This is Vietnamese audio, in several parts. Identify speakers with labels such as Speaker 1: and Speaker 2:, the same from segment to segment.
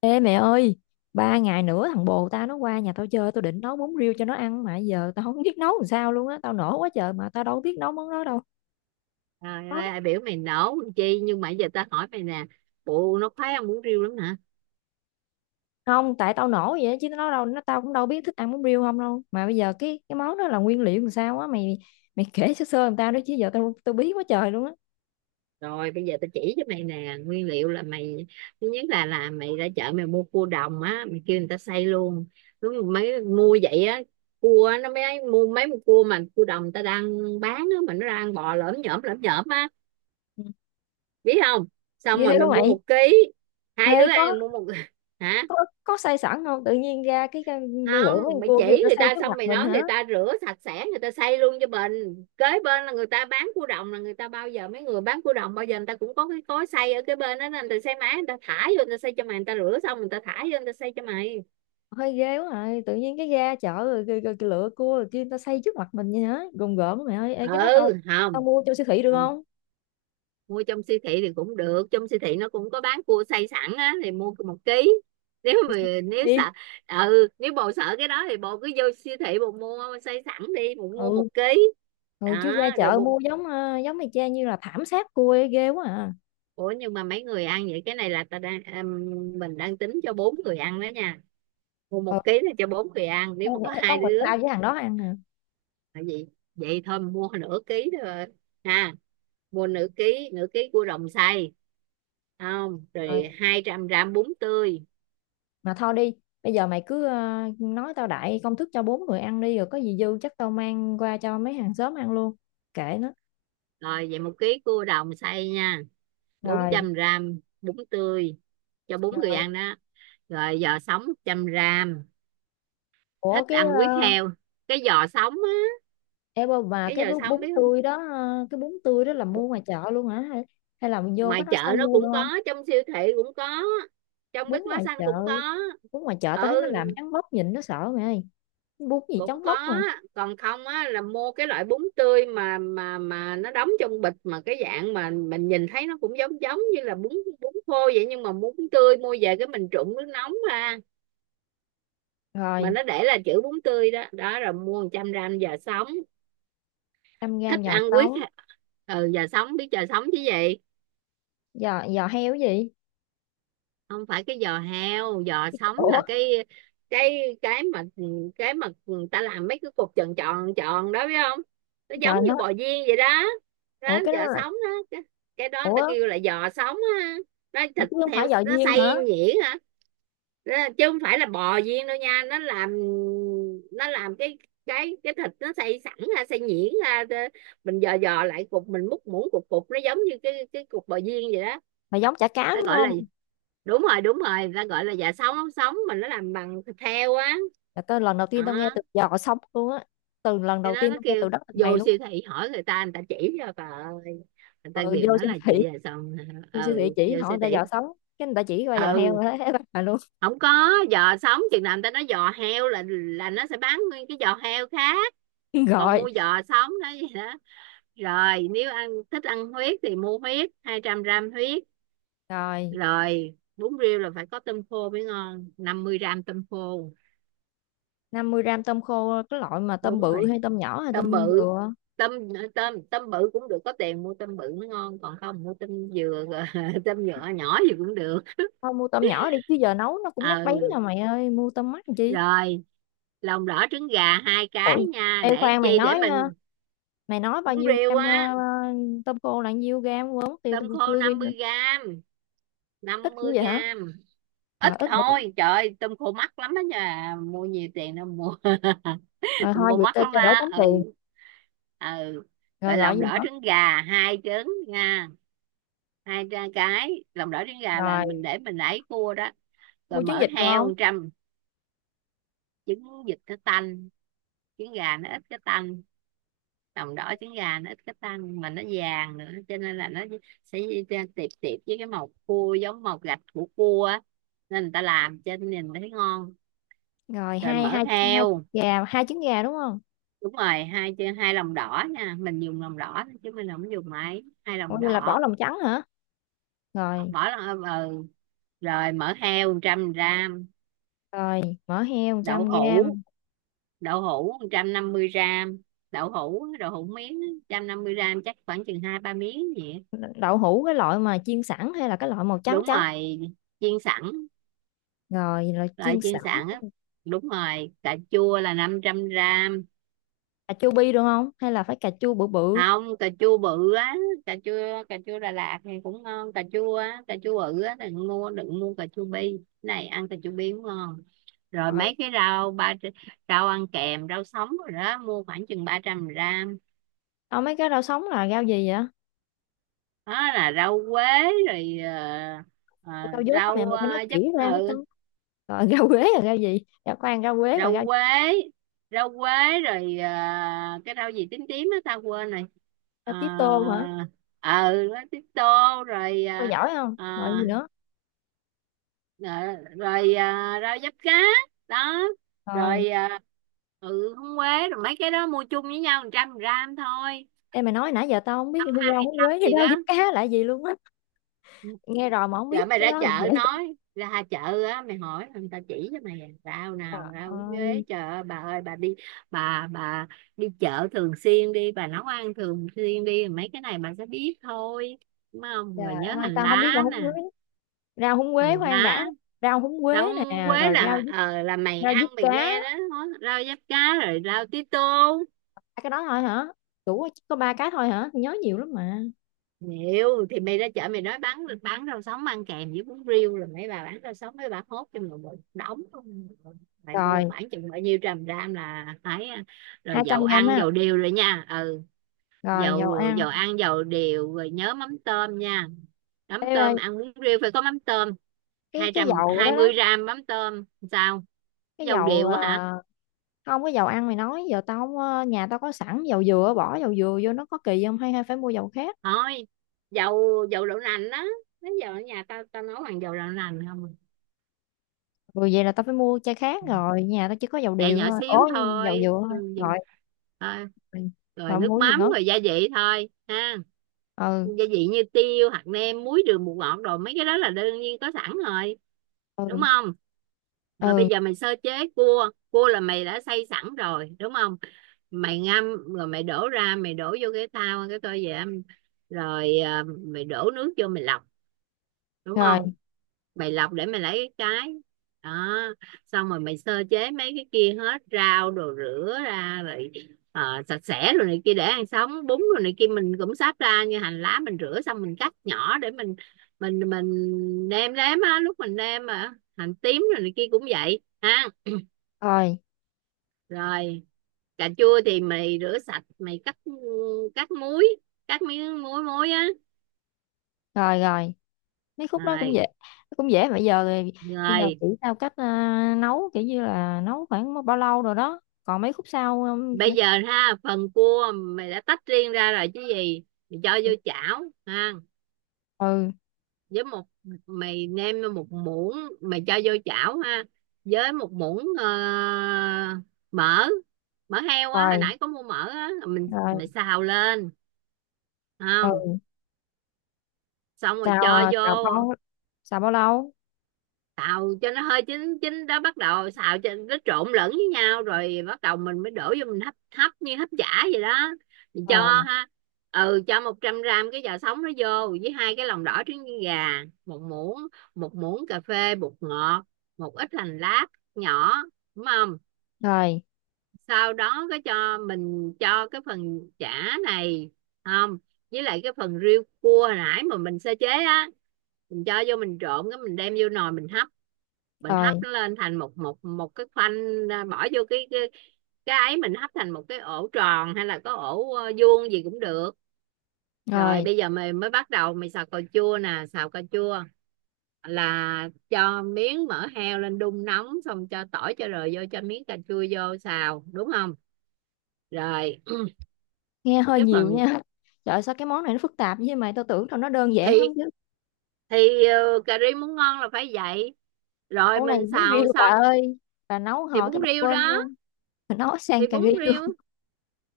Speaker 1: Ê mẹ ơi, 3 ngày nữa thằng bồ tao nó qua nhà tao chơi, tao định nấu bún riêu cho nó ăn mà giờ tao không biết nấu làm sao luôn á, tao nổ quá trời mà tao đâu biết nấu món đó đâu.
Speaker 2: Trời
Speaker 1: Nó-
Speaker 2: ơi, ai biểu mày nổ con chi, nhưng mà giờ tao hỏi mày nè, bộ nó khoái ăn bún riêu lắm hả?
Speaker 1: Không, tại tao nổ vậy á, chứ nó đâu, nó tao cũng đâu biết thích ăn bún riêu không đâu. Mà bây giờ cái món đó là nguyên liệu làm sao á, mày mày kể sơ sơ làm tao đó chứ giờ tao tao bí quá trời luôn á.
Speaker 2: Rồi bây giờ tao chỉ cho mày nè, nguyên liệu là mày thứ nhất là mày ra chợ mày mua cua đồng á, mày kêu người ta xay luôn. Đúng rồi, mấy mua vậy á. Cua á, nó mới mua mấy con cua mà cua đồng người ta đang bán á, mà nó đang bò lởm nhởm á,
Speaker 1: Ừ.
Speaker 2: biết không? Xong
Speaker 1: Ghê
Speaker 2: rồi
Speaker 1: quá
Speaker 2: mày mua
Speaker 1: mày.
Speaker 2: 1 kg. Hai
Speaker 1: Ê
Speaker 2: đứa ăn mua một hả?
Speaker 1: có có xay sẵn không? Tự nhiên ra cái lửa
Speaker 2: Không,
Speaker 1: mấy con
Speaker 2: mày
Speaker 1: cua kia người
Speaker 2: chỉ
Speaker 1: ta
Speaker 2: người
Speaker 1: xay
Speaker 2: ta
Speaker 1: trước
Speaker 2: xong
Speaker 1: mặt
Speaker 2: mày
Speaker 1: mình
Speaker 2: nói
Speaker 1: hả?
Speaker 2: người ta rửa sạch sẽ, người ta xây luôn cho mình. Kế bên là người ta bán cua đồng, là người ta bao giờ mấy người bán cua đồng bao giờ người ta cũng có cái cối xay ở cái bên đó, nên người ta xây máy, người ta thả vô, người ta xây cho mày, người ta rửa xong người ta thả vô người ta xây cho mày.
Speaker 1: Hơi ghê quá rồi tự nhiên cái ga chợ rồi, rồi, rồi, rồi lựa cua rồi kia người ta xây trước mặt mình vậy hả gồm gồm mày ơi. Ê,
Speaker 2: Ừ,
Speaker 1: cái đó tao tao
Speaker 2: không.
Speaker 1: mua cho siêu thị được
Speaker 2: Không,
Speaker 1: không?
Speaker 2: mua trong siêu thị thì cũng được, trong siêu thị nó cũng có bán cua xay sẵn á, thì mua 1 kg. Nếu
Speaker 1: Mua
Speaker 2: mà
Speaker 1: siêu thị
Speaker 2: nếu
Speaker 1: đi.
Speaker 2: sợ ừ, nếu bộ sợ cái đó thì bộ cứ vô siêu thị bộ mua xay sẵn đi, bồ mua
Speaker 1: Ừ,
Speaker 2: 1 kg.
Speaker 1: ừ, chứ
Speaker 2: Đó
Speaker 1: ra
Speaker 2: rồi
Speaker 1: chợ
Speaker 2: bộ.
Speaker 1: mua giống giống mày cha như là thảm sát cua ấy, ghê quá à.
Speaker 2: Ủa nhưng mà mấy người ăn vậy? Cái này là mình đang tính cho 4 người ăn đó nha. Mua
Speaker 1: Ừ,
Speaker 2: 1 kg là cho 4 người ăn, nếu
Speaker 1: thôi
Speaker 2: mà có
Speaker 1: vậy thôi,
Speaker 2: hai
Speaker 1: con mình
Speaker 2: đứa
Speaker 1: tao với thằng đó ăn à.
Speaker 2: là gì, vậy thôi mình mua 0,5 kg thôi. Ha, mua 0,5 kg 0,5 kg cua đồng xay. Không,
Speaker 1: Rồi
Speaker 2: rồi 200 gram bún tươi.
Speaker 1: mà thôi đi. Bây giờ mày cứ nói tao đại công thức cho 4 người ăn đi rồi có gì dư chắc tao mang qua cho mấy hàng xóm ăn luôn, kệ nó.
Speaker 2: Rồi vậy 1 kg cua đồng xay nha. bốn
Speaker 1: Rồi,
Speaker 2: trăm gram bún tươi cho bốn người
Speaker 1: rồi,
Speaker 2: ăn đó. Rồi giò sống 100 gram.
Speaker 1: ủa
Speaker 2: Thích
Speaker 1: cái
Speaker 2: ăn
Speaker 1: ờ,
Speaker 2: huyết heo. Cái giò sống á.
Speaker 1: Ê Bà,
Speaker 2: Cái
Speaker 1: cái
Speaker 2: giò
Speaker 1: bún
Speaker 2: sống,
Speaker 1: bún
Speaker 2: biết không?
Speaker 1: tươi đó cái bún tươi đó là mua ngoài chợ luôn hả, hay là mình vô
Speaker 2: Ngoài
Speaker 1: Bách Hóa
Speaker 2: chợ
Speaker 1: Xanh
Speaker 2: nó
Speaker 1: mua được
Speaker 2: cũng có,
Speaker 1: không?
Speaker 2: trong siêu thị cũng có, trong
Speaker 1: Bún ngoài
Speaker 2: Bách Hóa Xanh
Speaker 1: chợ,
Speaker 2: cũng có.
Speaker 1: bún ngoài chợ tao
Speaker 2: Ừ,
Speaker 1: thấy nó làm trắng bóc nhìn nó sợ mày ơi. Bún gì
Speaker 2: cũng
Speaker 1: trắng
Speaker 2: có.
Speaker 1: bóc mà.
Speaker 2: Còn không á là mua cái loại bún tươi mà mà nó đóng trong bịch, mà cái dạng mà mình nhìn thấy nó cũng giống giống như là bún, bún khô vậy, nhưng mà bún tươi mua về cái mình trụng nước nóng ra, mà
Speaker 1: Rồi
Speaker 2: nó để là chữ bún tươi đó đó. Rồi mua 100 gram giò sống.
Speaker 1: 100 gram
Speaker 2: Thích
Speaker 1: giò
Speaker 2: ăn quyết.
Speaker 1: sống.
Speaker 2: Ừ giò sống, biết giò sống chứ gì.
Speaker 1: Giò giò heo cái gì?
Speaker 2: Không phải cái giò heo, giò
Speaker 1: Cái
Speaker 2: sống
Speaker 1: ủa.
Speaker 2: là cái cái mà người ta làm mấy cái cục tròn tròn tròn đó, biết không? Nó giống
Speaker 1: Trời nó.
Speaker 2: như bò viên vậy đó.
Speaker 1: Ủa
Speaker 2: Đó,
Speaker 1: cái
Speaker 2: giò
Speaker 1: đó là.
Speaker 2: sống đó cái đó người ta
Speaker 1: ủa
Speaker 2: kêu là giò sống á. Nó
Speaker 1: ủa
Speaker 2: thịt
Speaker 1: chứ không phải
Speaker 2: heo
Speaker 1: giò
Speaker 2: nó
Speaker 1: viên hả?
Speaker 2: xay nhuyễn hả. Đó, chứ không phải là bò viên đâu nha. Nó làm, nó làm cái thịt nó xay sẵn ra, xay nhuyễn ra, mình dò dò lại cục, mình múc muỗng cục cục nó giống như cái cục bò viên vậy đó.
Speaker 1: Mà giống chả cá
Speaker 2: Ta
Speaker 1: đúng
Speaker 2: gọi là,
Speaker 1: không?
Speaker 2: đúng rồi đúng rồi, người ta gọi là dạ sống, ống sống, mà nó làm bằng thịt heo á.
Speaker 1: Là tao lần đầu tiên tao nghe
Speaker 2: Đó
Speaker 1: từ giò sống luôn á. Từ lần
Speaker 2: cái
Speaker 1: đầu
Speaker 2: đó
Speaker 1: tiên
Speaker 2: nó
Speaker 1: tao nghe
Speaker 2: kêu,
Speaker 1: từ đất từ mày
Speaker 2: vô
Speaker 1: luôn
Speaker 2: siêu
Speaker 1: á.
Speaker 2: thị hỏi người ta, người ta chỉ cho bà ơi. Người ta
Speaker 1: Ừ
Speaker 2: đều
Speaker 1: vô
Speaker 2: nói
Speaker 1: siêu
Speaker 2: là
Speaker 1: thị
Speaker 2: chị già sống.
Speaker 1: vô siêu thị
Speaker 2: Ừ
Speaker 1: chỉ
Speaker 2: vô
Speaker 1: hỏi
Speaker 2: siêu
Speaker 1: người ta
Speaker 2: thị.
Speaker 1: giò sống, cái người ta chỉ qua giò
Speaker 2: Ừ,
Speaker 1: heo thế bà luôn.
Speaker 2: không có giò sống chừng nào người ta nói, giò heo là nó sẽ bán nguyên cái giò heo khác. Còn
Speaker 1: Gọi.
Speaker 2: mua giò sống đó vậy đó. Rồi nếu ăn, thích ăn huyết thì mua huyết, 200 gram huyết.
Speaker 1: Rồi,
Speaker 2: Rồi bún riêu là phải có tôm khô mới ngon, 50 gram tôm khô.
Speaker 1: 50 gram tôm khô cái loại mà tôm
Speaker 2: Đúng
Speaker 1: bự
Speaker 2: rồi,
Speaker 1: hay tôm nhỏ hay
Speaker 2: tôm
Speaker 1: tôm
Speaker 2: bự.
Speaker 1: dừa.
Speaker 2: Tôm tôm tôm bự cũng được, có tiền mua tôm bự mới ngon, còn không mua tôm dừa. Rồi tôm nhựa nhỏ gì cũng được.
Speaker 1: Thôi mua tôm nhỏ đi chứ giờ nấu nó cũng nát bấy
Speaker 2: Ừ,
Speaker 1: rồi mày ơi, mua tôm mắt làm chi.
Speaker 2: rồi lòng đỏ trứng gà hai
Speaker 1: Ôi,
Speaker 2: cái nha,
Speaker 1: ê
Speaker 2: để làm
Speaker 1: khoan
Speaker 2: chi, để mình
Speaker 1: mày nói bao
Speaker 2: muốn
Speaker 1: nhiêu
Speaker 2: riêu
Speaker 1: gram
Speaker 2: á.
Speaker 1: tôm khô là nhiêu gram, quên mất tiêu
Speaker 2: Tôm
Speaker 1: tôi
Speaker 2: khô
Speaker 1: chưa ghi nữa.
Speaker 2: 50 gram, năm
Speaker 1: Ít như
Speaker 2: mươi
Speaker 1: vậy hả?
Speaker 2: gram
Speaker 1: Rồi
Speaker 2: Ít
Speaker 1: ít rồi, đúng.
Speaker 2: thôi, trời ơi, tôm khô mắc lắm đó nha, mua nhiều tiền đâu mua
Speaker 1: Rồi
Speaker 2: tôm
Speaker 1: thôi
Speaker 2: khô
Speaker 1: vậy
Speaker 2: mắc
Speaker 1: cho,
Speaker 2: lắm
Speaker 1: cho đỡ tốn
Speaker 2: á,
Speaker 1: tiền.
Speaker 2: ừ, ừ.
Speaker 1: Rồi
Speaker 2: Rồi
Speaker 1: gọi
Speaker 2: lòng
Speaker 1: gì
Speaker 2: đỏ
Speaker 1: nữa?
Speaker 2: trứng gà 2 trứng nha. Hai ra cái lòng đỏ trứng gà là
Speaker 1: Rồi,
Speaker 2: mình để mình ấy cua đó. Rồi
Speaker 1: mua trứng
Speaker 2: mỡ
Speaker 1: vịt được
Speaker 2: heo
Speaker 1: không?
Speaker 2: 100. Trứng vịt cái tanh, trứng gà nó ít cái tanh. Lòng đỏ trứng gà nó ít cái tanh mà nó vàng nữa, cho nên là nó sẽ tiệp tiệp với cái màu cua, giống màu gạch của cua á. Nên người ta làm cho nhìn thấy ngon.
Speaker 1: Rồi,
Speaker 2: Rồi
Speaker 1: hai hai
Speaker 2: mỡ heo.
Speaker 1: hai trứng gà đúng không?
Speaker 2: Đúng rồi, hai, 2 lòng đỏ nha, mình dùng lòng đỏ thôi chứ mình không dùng máy, hai
Speaker 1: Ủa
Speaker 2: lòng
Speaker 1: vậy là bỏ
Speaker 2: đỏ
Speaker 1: lòng trắng hả? Rồi,
Speaker 2: Bỏ lon, ừ. Rồi mỡ heo 100 gram.
Speaker 1: rồi, mỡ heo một
Speaker 2: Đậu
Speaker 1: trăm g
Speaker 2: hũ, đậu hũ 150 gram. Đậu hũ, đậu hũ miếng á, 150 gram chắc khoảng chừng 2 3 miếng vậy.
Speaker 1: Đậu hũ cái loại mà chiên sẵn hay là cái loại màu trắng
Speaker 2: Đúng
Speaker 1: trắng?
Speaker 2: rồi, chiên sẵn.
Speaker 1: Rồi là
Speaker 2: Loại
Speaker 1: chiên
Speaker 2: chiên
Speaker 1: sẵn.
Speaker 2: sẵn á. Đúng rồi, cà chua là 500 gram.
Speaker 1: Cà chua bi được không hay là phải cà chua bự bự?
Speaker 2: Không, cà chua bự á. Cà chua Đà Lạt thì cũng ngon, cà chua á, cà chua bự á, đừng mua cà chua bi. Cái này ăn cà chua bi cũng ngon. Rồi
Speaker 1: Rồi
Speaker 2: mấy cái rau, ba rau ăn kèm, rau sống rồi đó, mua khoảng chừng 300 gram.
Speaker 1: tao mấy cái rau sống là rau gì vậy?
Speaker 2: Đó là rau quế. Rồi ờ,
Speaker 1: Để tao dốt đó
Speaker 2: rau
Speaker 1: mẹ mày phải nói
Speaker 2: giấm,
Speaker 1: kỹ
Speaker 2: ừ.
Speaker 1: ra mới tao. Rồi rau quế là rau gì? Rau khoan, rau quế rồi
Speaker 2: rau
Speaker 1: rau.
Speaker 2: quế rau quế rồi cái rau gì tím tím á, tao quên rồi.
Speaker 1: Rau
Speaker 2: Ờ,
Speaker 1: tía tô hả?
Speaker 2: ừ tía tô. Rồi
Speaker 1: Tao giỏi không?
Speaker 2: ờ,
Speaker 1: Rồi gì nữa?
Speaker 2: Ờ, rồi à, rau diếp cá. Đó
Speaker 1: Rồi
Speaker 2: rồi à, ừ húng quế. Rồi mấy cái đó mua chung với nhau 100 gram thôi.
Speaker 1: em mày nói nãy giờ tao không biết
Speaker 2: Ăn,
Speaker 1: rau húng
Speaker 2: ăn
Speaker 1: quế,
Speaker 2: gì
Speaker 1: rau
Speaker 2: đó.
Speaker 1: diếp cá là gì luôn á. Nghe rồi mà không biết
Speaker 2: Rồi mày
Speaker 1: cái
Speaker 2: ra
Speaker 1: đó là dễ.
Speaker 2: chợ nói, ra chợ á, mày hỏi người ta chỉ cho mày, à, rau nào
Speaker 1: Trời
Speaker 2: rau húng quế,
Speaker 1: ơi,
Speaker 2: trời ơi, bà ơi, bà đi, bà đi chợ thường xuyên đi, bà nấu ăn thường xuyên đi, mấy cái này bà sẽ biết thôi. Đúng không? Rồi
Speaker 1: trời
Speaker 2: nhớ
Speaker 1: ơi
Speaker 2: hành
Speaker 1: tao không biết rau
Speaker 2: lá nè.
Speaker 1: húng quế. Rau húng quế
Speaker 2: Hành
Speaker 1: khoan
Speaker 2: lá.
Speaker 1: đã. Rau húng
Speaker 2: Rau
Speaker 1: quế
Speaker 2: húng
Speaker 1: nè,
Speaker 2: quế
Speaker 1: rồi rau
Speaker 2: là
Speaker 1: diếp-
Speaker 2: ờ là mày
Speaker 1: rau diếp
Speaker 2: ăn mày
Speaker 1: cá.
Speaker 2: nghe đó. Rau diếp cá. Rồi rau tí tô.
Speaker 1: Ba cái đó thôi hả? Chỉ có ba cái thôi hả? Tôi nhớ nhiều lắm mà.
Speaker 2: Nhiều thì mày ra chợ mày nói bán rau sống ăn kèm với bún riêu, rồi mấy bà bán rau sống mấy bà hốt cho mình một đống luôn. Mày mua
Speaker 1: Rồi
Speaker 2: khoảng chừng bao nhiêu trăm gram là phải à.
Speaker 1: hai
Speaker 2: Rồi
Speaker 1: trăm
Speaker 2: dầu
Speaker 1: gram
Speaker 2: ăn
Speaker 1: ha.
Speaker 2: dầu điều rồi nha, ừ.
Speaker 1: Rồi dầu
Speaker 2: dầu
Speaker 1: ăn.
Speaker 2: dầu ăn dầu điều rồi, nhớ mắm tôm nha. Mắm tôm,
Speaker 1: cái
Speaker 2: ăn bún riêu phải có mắm tôm.
Speaker 1: cái,
Speaker 2: hai
Speaker 1: cái
Speaker 2: trăm
Speaker 1: dầu đó
Speaker 2: hai
Speaker 1: đó.
Speaker 2: mươi gram mắm tôm. Sao?
Speaker 1: Cái
Speaker 2: Dầu
Speaker 1: dầu
Speaker 2: điều á hả?
Speaker 1: không cái dầu ăn mày nói giờ tao không, nhà tao có sẵn dầu dừa, bỏ dầu dừa vô nó có kỳ không, hay hay phải mua dầu khác?
Speaker 2: Thôi, dầu, dầu đậu nành đó. Nó giờ ở nhà tao tao nấu bằng dầu đậu nành không.
Speaker 1: Ừ, vậy là tao phải mua chai khác
Speaker 2: À,
Speaker 1: rồi nhà tao chỉ có dầu
Speaker 2: dạ
Speaker 1: điều
Speaker 2: nhỏ
Speaker 1: thôi
Speaker 2: xíu
Speaker 1: ố. Dầu dừa
Speaker 2: thôi,
Speaker 1: thôi.
Speaker 2: ừ, vậy
Speaker 1: Rồi,
Speaker 2: thôi.
Speaker 1: rồi,
Speaker 2: Rồi
Speaker 1: rồi
Speaker 2: nước
Speaker 1: mua gì
Speaker 2: mắm,
Speaker 1: nữa?
Speaker 2: rồi gia vị thôi ha.
Speaker 1: Ừ,
Speaker 2: Gia vị như tiêu, hạt nêm, muối, đường, bột ngọt, rồi mấy cái đó là đương nhiên có sẵn rồi. Đúng
Speaker 1: ừ,
Speaker 2: không? Rồi bây
Speaker 1: ừ.
Speaker 2: giờ mày sơ chế. Cua cua là mày đã xay sẵn rồi, đúng không? Mày ngâm rồi mày đổ ra, mày đổ vô cái thau, cái tô vậy, rồi à, mày đổ nước vô mày lọc, đúng
Speaker 1: Rồi,
Speaker 2: không? Mày lọc để mày lấy cái đó. Xong rồi mày sơ chế mấy cái kia hết, rau đồ rửa ra rồi sạch sẽ rồi, này kia để ăn sống bún rồi này kia, mình cũng sắp ra, như hành lá mình rửa xong mình cắt nhỏ để mình mình nêm nếm á lúc mình nêm, mà hành tím rồi này kia cũng vậy ha.
Speaker 1: rồi,
Speaker 2: Rồi cà chua thì mày rửa sạch mày cắt, cắt muối cắt miếng, muối muối á.
Speaker 1: rồi, rồi mấy khúc đó cũng
Speaker 2: Rồi
Speaker 1: dễ. Cũng dễ mà bây giờ thì bây giờ
Speaker 2: rồi.
Speaker 1: chỉ tao cách nấu kiểu như là nấu khoảng bao lâu rồi đó còn mấy khúc sau.
Speaker 2: Bây giờ ha, phần cua mày đã tách riêng ra rồi chứ gì. Mày cho vô chảo ha,
Speaker 1: Ừ,
Speaker 2: với một, mày nêm một muỗng, mày cho vô chảo ha với một muỗng mỡ, mỡ heo á, hồi
Speaker 1: rồi
Speaker 2: nãy có mua mỡ á,
Speaker 1: rồi.
Speaker 2: mày xào lên.
Speaker 1: Ừ
Speaker 2: Không, xong rồi
Speaker 1: xào
Speaker 2: cho vô.
Speaker 1: xào bao lâu?
Speaker 2: Xào cho nó hơi chín chín đó, bắt đầu xào cho nó trộn lẫn với nhau, rồi bắt đầu mình mới đổ vô mình hấp, hấp như hấp chả vậy đó. Mình
Speaker 1: Ờ,
Speaker 2: cho ha, ừ, cho 100 gram cái giò sống nó vô với 2 cái lòng đỏ trứng gà, một muỗng cà phê bột ngọt, một ít hành lá nhỏ, đúng không?
Speaker 1: rồi
Speaker 2: Sau đó cái cho mình cho cái phần chả này, không, với lại cái phần riêu cua hồi nãy mà mình sơ chế á, mình cho vô mình trộn, cái mình đem vô nồi mình hấp, mình
Speaker 1: rồi
Speaker 2: hấp nó lên thành một một một cái khoanh, à, bỏ vô cái ấy mình hấp thành một cái ổ tròn, hay là có ổ vuông gì cũng được. Rồi
Speaker 1: rồi.
Speaker 2: bây giờ mình mới bắt đầu mình xào cà chua nè. Xào cà chua là cho miếng mỡ heo lên đun nóng, xong cho tỏi cho rồi vô, cho miếng cà chua vô xào, đúng không? Rồi
Speaker 1: Nghe hơi
Speaker 2: cái
Speaker 1: nhiều
Speaker 2: phần,
Speaker 1: nha trời ơi, sao cái món này nó phức tạp vậy mà tao tưởng tao nó đơn giản lắm
Speaker 2: thi
Speaker 1: chứ.
Speaker 2: cà ri muốn ngon là phải vậy. Rồi
Speaker 1: Món này
Speaker 2: mình
Speaker 1: vốn ghi
Speaker 2: xào
Speaker 1: bà
Speaker 2: xong,
Speaker 1: ơi. Bà nấu
Speaker 2: thì
Speaker 1: hồi cái
Speaker 2: bún
Speaker 1: bà
Speaker 2: riêu
Speaker 1: quên
Speaker 2: đó,
Speaker 1: luôn. Bà nấu
Speaker 2: thì
Speaker 1: sang cà
Speaker 2: bún
Speaker 1: ri luôn.
Speaker 2: riêu,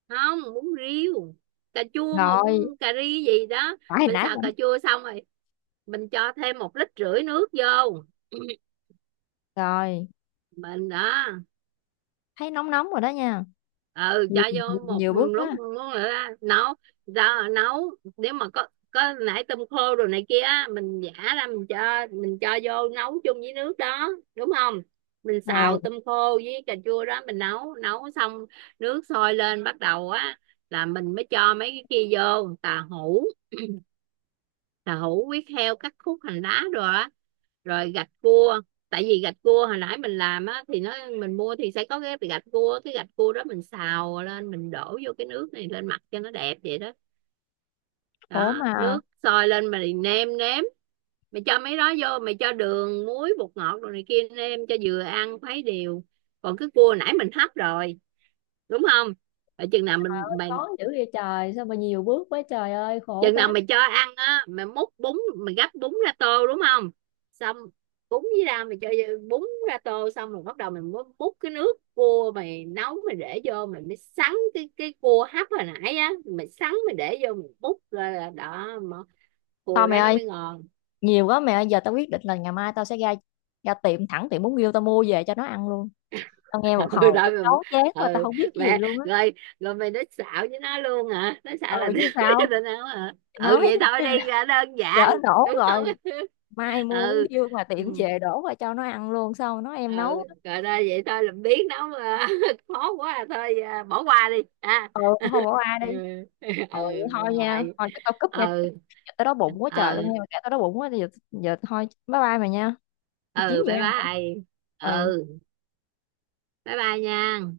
Speaker 2: không bún riêu cà chua mà
Speaker 1: Rồi
Speaker 2: bún cà ri gì đó.
Speaker 1: phải hồi
Speaker 2: Mình
Speaker 1: nãy
Speaker 2: xào
Speaker 1: bà.
Speaker 2: cà chua xong rồi mình cho thêm 1,5 lít nước vô
Speaker 1: Rồi
Speaker 2: mình đó.
Speaker 1: thấy nóng nóng rồi đó nha.
Speaker 2: Ừ cho
Speaker 1: Nhiều nhiều
Speaker 2: vô một
Speaker 1: nhiều bước
Speaker 2: lúc
Speaker 1: quá.
Speaker 2: muốn là nấu ra, nấu nếu mà có nãy tôm khô rồi này kia á, mình giả ra mình cho, mình cho vô nấu chung với nước đó, đúng không? Mình
Speaker 1: Rồi
Speaker 2: xào tôm khô với cà chua đó, mình nấu, nấu xong nước sôi lên bắt đầu á là mình mới cho mấy cái kia vô, tàu hũ tàu hũ, huyết heo cắt khúc, hành lá rồi á, rồi gạch cua. Tại vì gạch cua hồi nãy mình làm á, thì nó mình mua thì sẽ có cái gạch cua, cái gạch cua đó mình xào lên mình đổ vô cái nước này lên mặt cho nó đẹp vậy đó.
Speaker 1: khổ
Speaker 2: Đó
Speaker 1: mà.
Speaker 2: nước sôi lên mày nêm nếm, mày cho mấy đó vô, mày cho đường, muối, bột ngọt rồi này kia, nêm cho vừa ăn khuấy đều. Còn cái cua nãy mình hấp rồi, đúng không? Rồi chừng nào mình, mày,
Speaker 1: Khó dữ vậy trời, sao mà nhiều bước quá trời ơi khổ
Speaker 2: chừng nào
Speaker 1: quá.
Speaker 2: mày cho ăn á, mày múc bún, mày gắp bún ra tô, đúng không? Xong bún với ra mày cho bún ra tô xong, rồi bắt đầu mày múc, múc cái nước cua mày nấu, mày để vô, mày mới sắn cái cua hấp hồi nãy á, mày sắn mày để vô, mày múc ra là đó mà,
Speaker 1: Thôi
Speaker 2: cua
Speaker 1: mẹ
Speaker 2: đó nó
Speaker 1: ơi,
Speaker 2: mới ngon.
Speaker 1: nhiều quá mẹ ơi, giờ tao quyết định là ngày mai tao sẽ ra ra tiệm thẳng tiệm bún riêu tao mua về cho nó ăn luôn. Tao nghe một
Speaker 2: Ừ,
Speaker 1: hồi
Speaker 2: đó,
Speaker 1: tao chán chán mà
Speaker 2: mày,
Speaker 1: tao
Speaker 2: ừ,
Speaker 1: không biết cái gì
Speaker 2: mẹ
Speaker 1: luôn á.
Speaker 2: rồi. Rồi mày nói xạo với nó luôn hả, nó
Speaker 1: Ừ
Speaker 2: xạo là nước
Speaker 1: chứ
Speaker 2: với
Speaker 1: sao.
Speaker 2: tao nấu hả. Ừ
Speaker 1: Nói
Speaker 2: vậy thôi
Speaker 1: chứ
Speaker 2: đi
Speaker 1: là
Speaker 2: ra đơn giản,
Speaker 1: lỡ đổ
Speaker 2: đúng
Speaker 1: rồi.
Speaker 2: không?
Speaker 1: Mai mua bún
Speaker 2: Ừ,
Speaker 1: riêu mà tiệm
Speaker 2: ừ,
Speaker 1: về đổ qua cho nó ăn luôn sao nó
Speaker 2: ừ.
Speaker 1: em nấu.
Speaker 2: Rồi thôi, vậy thôi làm biến nấu à, khó quá à, thôi à, bỏ qua đi ha
Speaker 1: Ừ, không bỏ ai
Speaker 2: ừ,
Speaker 1: đi. Ừ vậy
Speaker 2: ừ.
Speaker 1: thôi nha,
Speaker 2: Rồi,
Speaker 1: thôi chắc tao cúp nha.
Speaker 2: ừ,
Speaker 1: Giờ tao đói bụng quá trời tao
Speaker 2: ừ,
Speaker 1: nghe mà kể tao đói bụng quá giờ giờ thôi bye bye mày nha. Đi kiếm
Speaker 2: ừ
Speaker 1: gì
Speaker 2: bye
Speaker 1: ăn hả?
Speaker 2: bye.
Speaker 1: Ừ.
Speaker 2: Ừ, bye bye nha.